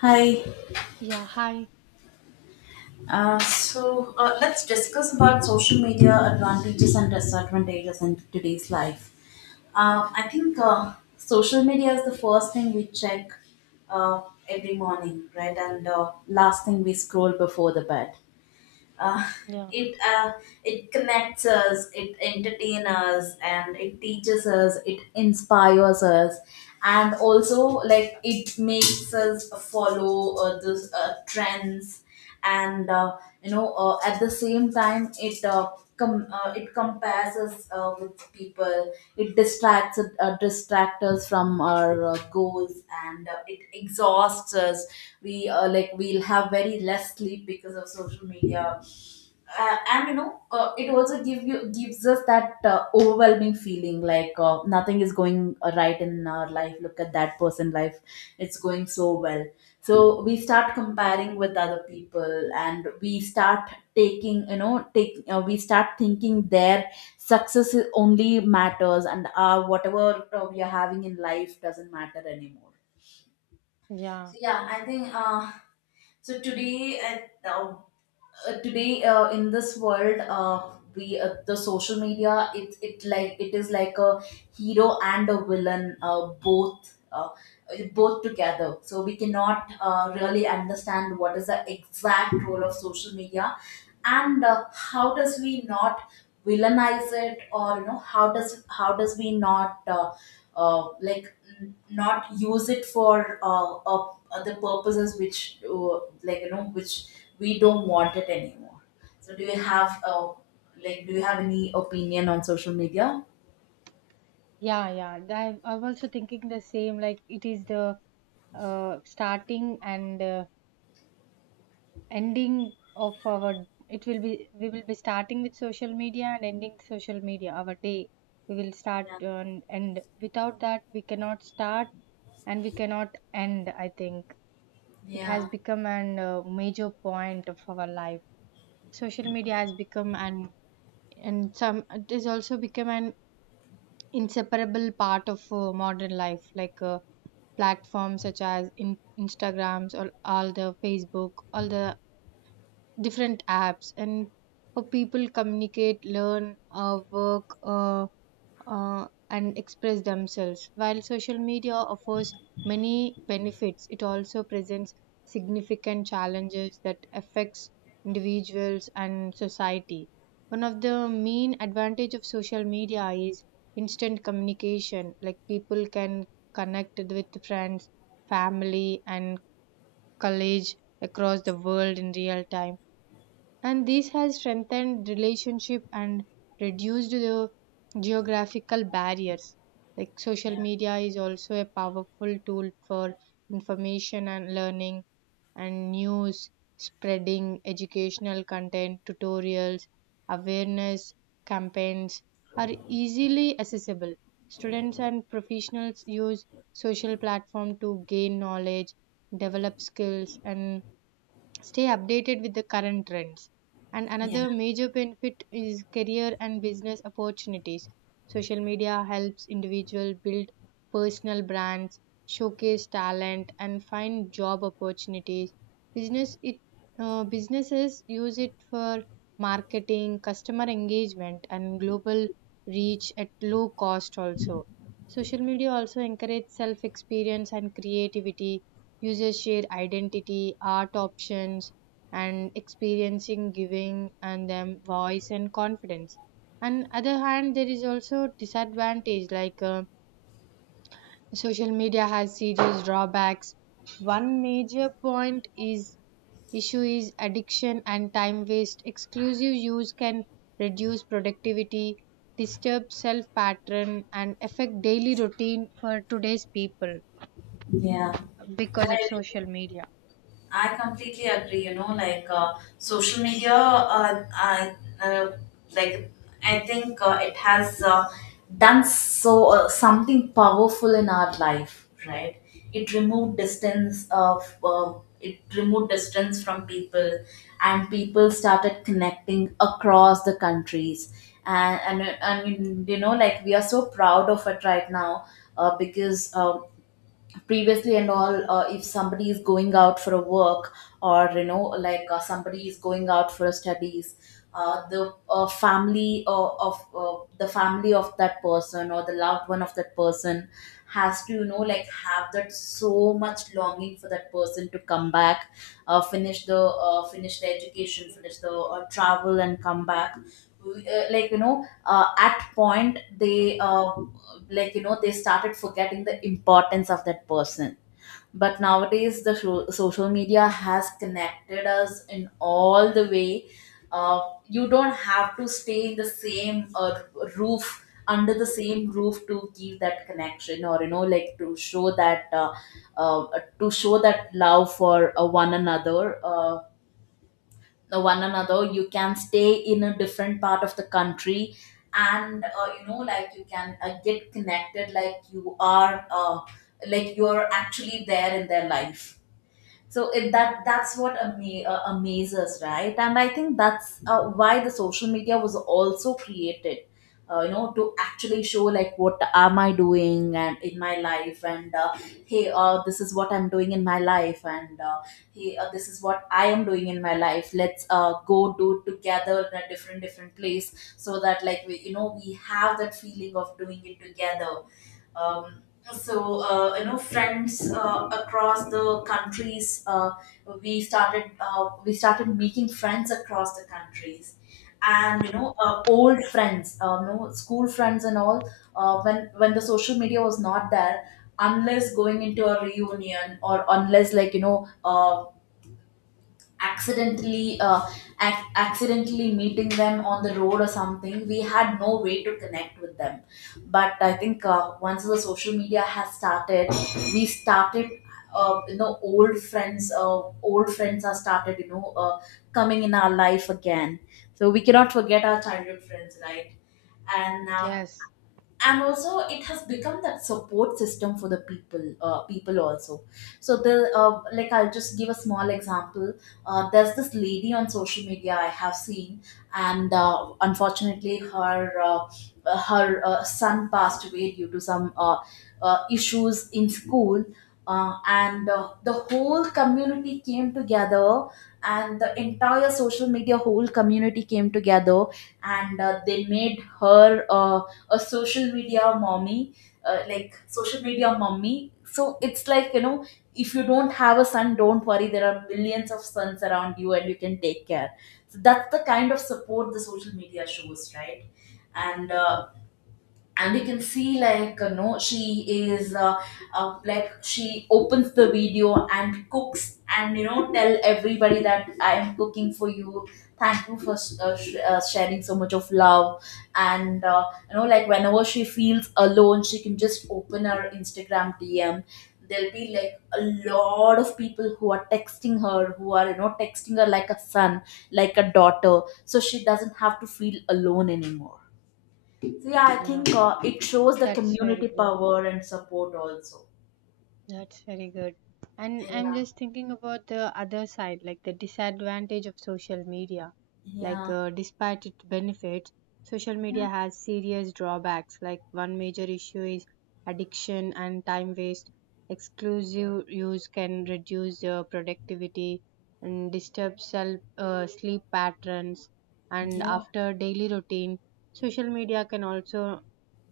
Hi. Yeah, hi. Let's discuss about social media advantages and disadvantages in today's life. I think social media is the first thing we check uh, every morning, right? And last thing we scroll before the bed. uh, Yeah, it it connects us, it entertains us, and it teaches us, it inspires us, and also like it makes us follow those trends, and you know, at the same time it compares us with people, it distracts us from our goals, and it exhausts us. We like we'll have very less sleep because of social media. And you know, it also gives us that overwhelming feeling, like nothing is going right in our life. Look at that person life, it's going so well. So we start comparing with other people and we start taking you know take we start thinking their only matters, and whatever we are having in life doesn't matter anymore. yeah, So yeah, I think so today uh, today in this world, we the social media, it like it is like a hero and a villain, both, both together. So we cannot really understand what is the exact role of social media, and how does we not villainize it, or you know, how does we not like not use it for the purposes which like you know, which we don't want it anymore. So do you have a, like do you have any opinion on social media? yeah, yeah. I'm also thinking the same. Like it is the starting and ending of our. It will be we will be starting with social media and ending social media. Our day we will start Yeah. And without that we cannot start and we cannot end. I think it has Yeah. become an major point of our life. Social media has become an and some it is also become an inseparable part of modern life like platforms such as instagrams or all the facebook all the different apps and how people communicate learn work and express themselves. While social media offers many benefits, it also presents significant challenges that affects individuals and society. One of the main advantage of social media is instant communication. Like people can connect with friends, family, and colleagues across the world in real time, and this has strengthened relationship and reduced the geographical barriers. Like social Yeah. media is also a powerful tool for information and learning and news, spreading educational content, tutorials, awareness campaigns are easily accessible. Students and professionals use social platform to gain knowledge, develop skills, and stay updated with the current trends. And Yeah. another major benefit is career and business opportunities. Social media helps individual build personal brands, showcase talent, and find job opportunities. Business it businesses use it for marketing, customer engagement, and global reach at low cost also. Social media also encourages self experience and creativity. Users share identity, art options, and experiencing giving and them voice and confidence. On other hand, there is also disadvantage like social media has serious drawbacks. One major point is issue is addiction and time waste. Exclusive use can reduce productivity, disturb self pattern, and affect daily routine for today's people Yeah. because of social media. I completely agree. Social media, I uh, like I think it has done so something powerful in our life, right? It removed distance of it removed distance from people, and people started connecting across the countries. And you know, like we are so proud of it right now, because previously and all, if somebody is going out for a work, or you know like somebody is going out for studies, the family of the family of that person, or the loved one of that person, has to you know like have that so much longing for that person to come back, finish the education, finish the travel and come back. Like you know, at point they like you know, they started forgetting the importance of that person. But nowadays the social media has connected us in all the way. uh, you don't have to stay in the same roof under the same roof to keep that connection, or you know like uh, to show that love for one another. You can stay in a different part of the country, and you know like you can get connected, like you are actually there in their life. So it, that that's what amazes, right? And I think that's why the social media was also created, you know, to actually show, like what am I doing and in my life, and hey, this is what I'm doing in my life, and hey, this is what I am doing in my life. Let's go do it together in a different different place, so that like we we have that feeling of doing it together. um, you know, friends across the countries. We started making friends across the countries, and you know, old friends, you know, school friends and all. When the social media was not there, unless going into a reunion, or unless like you know, accidentally uh, accidentally meeting them on the road or something, we had no way to connect with them. But I think once the social media has started, we started, old friends are started, you know, coming in our life again. So we cannot forget our childhood friends, right? and uh, Yes. and also it has become that support system for the people, people also. So the like I'll just give a small example. There's this lady on social media I have seen, and unfortunately her son passed away due to some issues in school. Uh, and the whole community came together and the entire social media whole community came together, and they made her a social media mommy, like social media mommy. So it's like, you know, if you don't have a son, don't worry. There are millions of sons around you and you can take care. So that's the kind of support the social media shows, right? And uh, and you can see, like you know, she is like she opens the video and cooks and you know, tell everybody that I am cooking for you, thank you for sharing so much of love. And you know like whenever she feels alone, she can just open her Instagram DM. There'll be like a lot of people who are texting her, who are you know, texting her like a son, like a daughter, so she doesn't have to feel alone anymore. So yeah, I Yeah, think it shows the that's very community good. power and support also. That's very good. And I'm Yeah. just thinking about the other side, like the disadvantage of social media. Like, Yeah, despite its benefits, social yeah. media has serious drawbacks. Like, one major issue is addiction and time waste. Exclusive use can reduce productivity and disturb self, sleep patterns. And Yeah, after daily routine, social media can also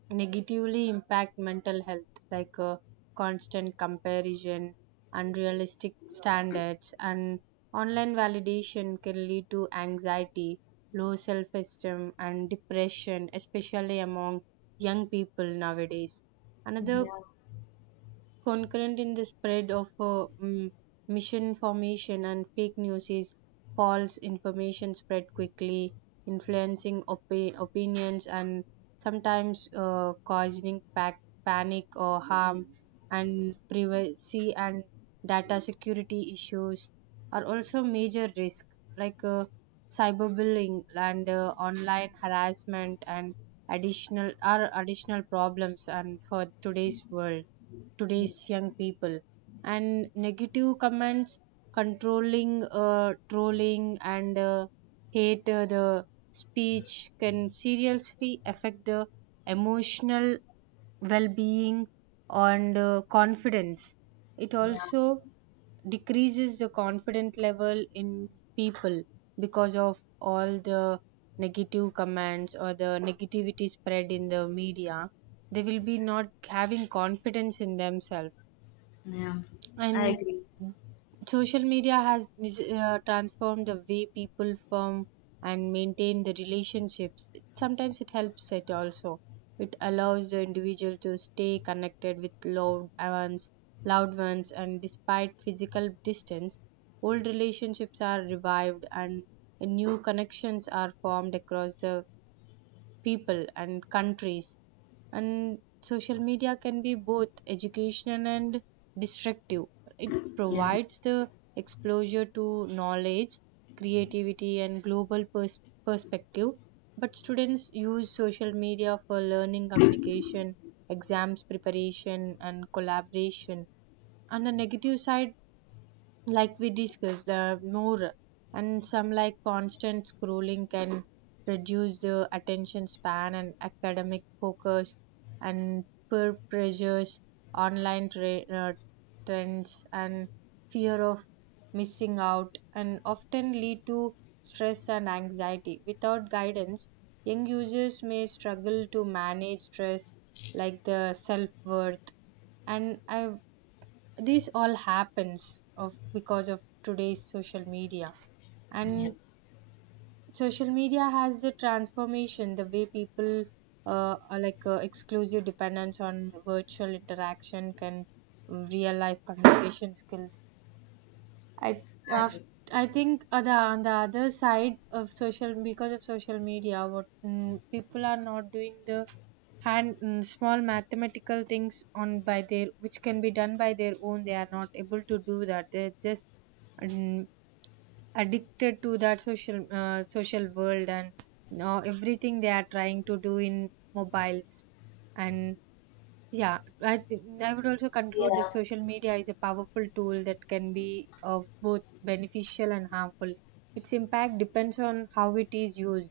negatively impact mental health, like constant comparison, unrealistic standards, and online validation can lead to anxiety, low self esteem, and depression, especially among young people nowadays. Another yeah, concurrent in the spread of misinformation and fake news is false information spread quickly, influencing opinions, and sometimes causing panic or harm. And privacy and data security issues are also major risk, like cyberbullying and online harassment and additional problems and for today's world, today's young people. And negative comments, trolling, and hate the speech can seriously affect the emotional well-being and confidence. It yeah, also decreases the confidence level in people because of all the negative comments or the negativity spread in the media. They will be not having confidence in themselves. yeah. I And agree. social media has transformed the way people form and maintain the relationships. It- sometimes it helps. It also, it allows the individual to stay connected with loved ones loved ones, and despite physical distance, old relationships are revived and new connections are formed across the people and countries. And social media can be both educational and destructive. It Yeah, provides the exposure to knowledge, creativity, and global perspective. But students use social media for learning, communication, exams preparation, and collaboration. On the negative side, like we discussed the more, and some like constant scrolling can reduce the attention span and academic focus. And peer pressures, online trends, and fear of missing out and often lead to stress and anxiety. Without guidance, young users may struggle to manage stress, like the self-worth. And I, these all happens of because of today's social media. yeah, And social media has a transformation the way people are, like exclusive dependence on virtual interaction can real life communication skills. I I af agree. I think the, on the other side of social, because of social media, what, people are not doing the hand, small mathematical things on by their which can be done by their own, they are not able to do that. They're just mm, addicted to that social world, and now everything they are trying to do in mobiles. And yeah, I think I would also conclude that Yeah. social media is a powerful tool that can be of both beneficial and harmful. Its impact depends on how it is used.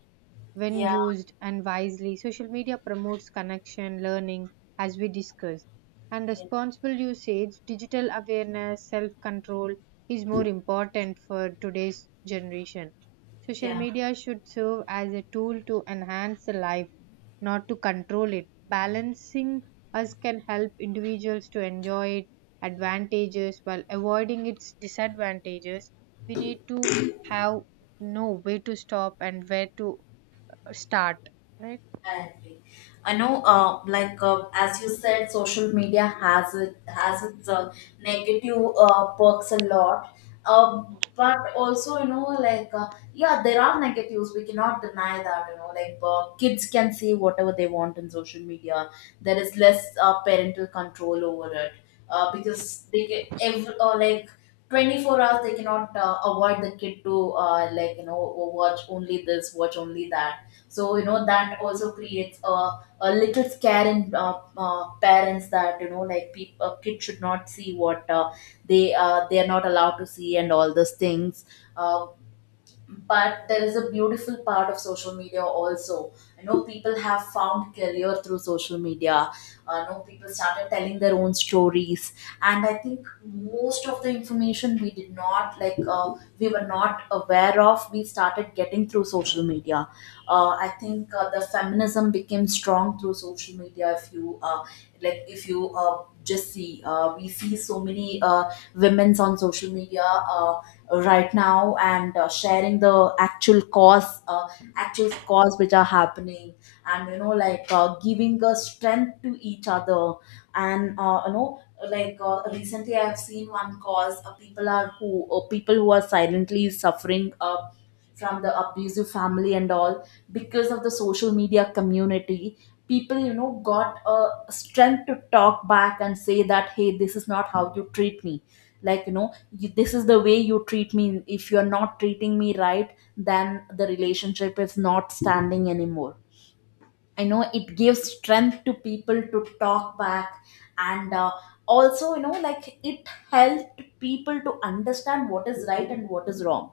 When Yeah. used and wisely, social media promotes connection, learning, as we discussed. And Yeah, responsible usage, digital awareness, self control is more important for today's generation. Social yeah. media should serve as a tool to enhance the life, not to control it. Balancing us can help individuals to enjoy its advantages while avoiding its disadvantages. We need to have know where to stop and where to start, right? I agree. I know, as you said, social media has it has its negative perks a lot. uh, but also, you know, yeah, there are negatives. We cannot deny that. You know, like kids can see whatever they want in social media. There is less parental control over it, because they get every or like, 24 hours they cannot avoid the kid to like you know, watch only this, watch only that. So you know, that also creates a little scare in parents, that you know like people kids should not see what they are not allowed to see, and all those things. uh, but there is a beautiful part of social media also. You know, people have found career through social media. You know, people started telling their own stories, and I think most of the information we did not we were not aware of, we started getting through social media. I think the feminism became strong through social media. If you just see, we see so many women's on social media uh, right now, and sharing the actual cause which are happening, and you know like giving a strength to each other. And you know, recently I have seen one cause. People who are silently suffering from the abusive family and all, because of the social media community, people you know got a strength to talk back and say that, hey, this is not how you treat me. Like you know, you, this is the way you treat me. If you're not treating me right, then the relationship is not standing anymore. I know it gives strength to people to talk back. And also you know, like it helped people to understand what is right and what is wrong.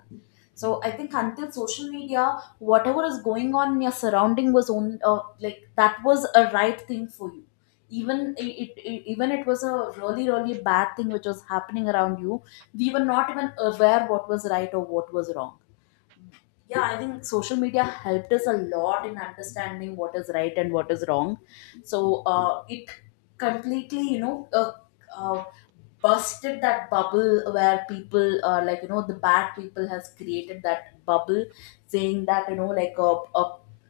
So I think, until social media, whatever is going on in your surrounding was on, like that was a right thing for you. Even it, even it was a really really bad thing which was happening around you, we were not even aware what was right or what was wrong. Yeah, I think social media helped us a lot in understanding what is right and what is wrong. So it completely you know, uh, busted that bubble, where people like you know, the bad people has created that bubble, saying that, you know like a,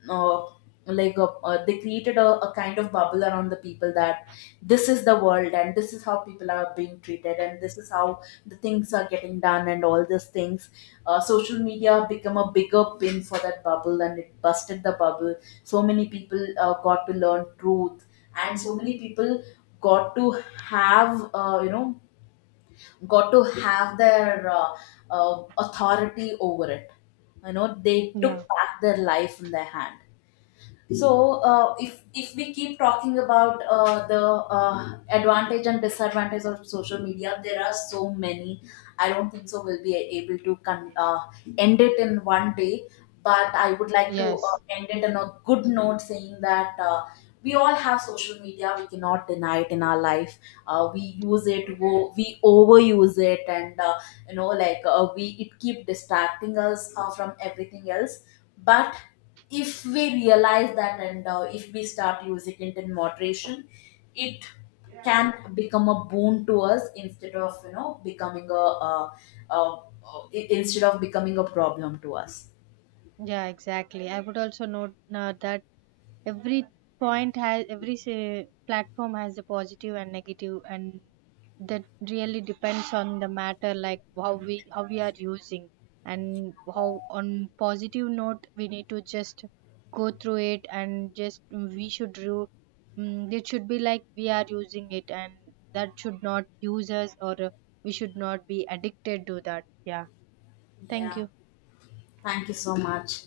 uh, like a, they created a kind of bubble around the people, that this is the world and this is how people are being treated, and this is how the things are getting done and all these things. Social media become a bigger pin for that bubble, and it busted the bubble. So many people got to learn truth, and so many people got to have, you know got to have their authority over it. You know, they took Yeah. back their life in their hand. So, if we keep talking about the advantage and disadvantage of social media, there are so many. I don't think so we'll be able to end it in one day. But I would like to Yes. end it on a good note, saying that we all have social media. We cannot deny it in our life. We use it. We overuse it, and you know like we, it keep distracting us from everything else. But if we realize that, and if we start using it in moderation, it can become a boon to us, instead of you know, becoming a, uh instead of becoming a problem to us. Yeah, exactly. I would also note that every point has every say, platform has a positive and negative. And that really depends on the matter, like how we are using. And how, on positive note, we need to just go through it, and just we should do, mm, it should be like we are using it, and that should not use us. Or we should not be addicted to that. Yeah, thank Yeah, you. thank you so much.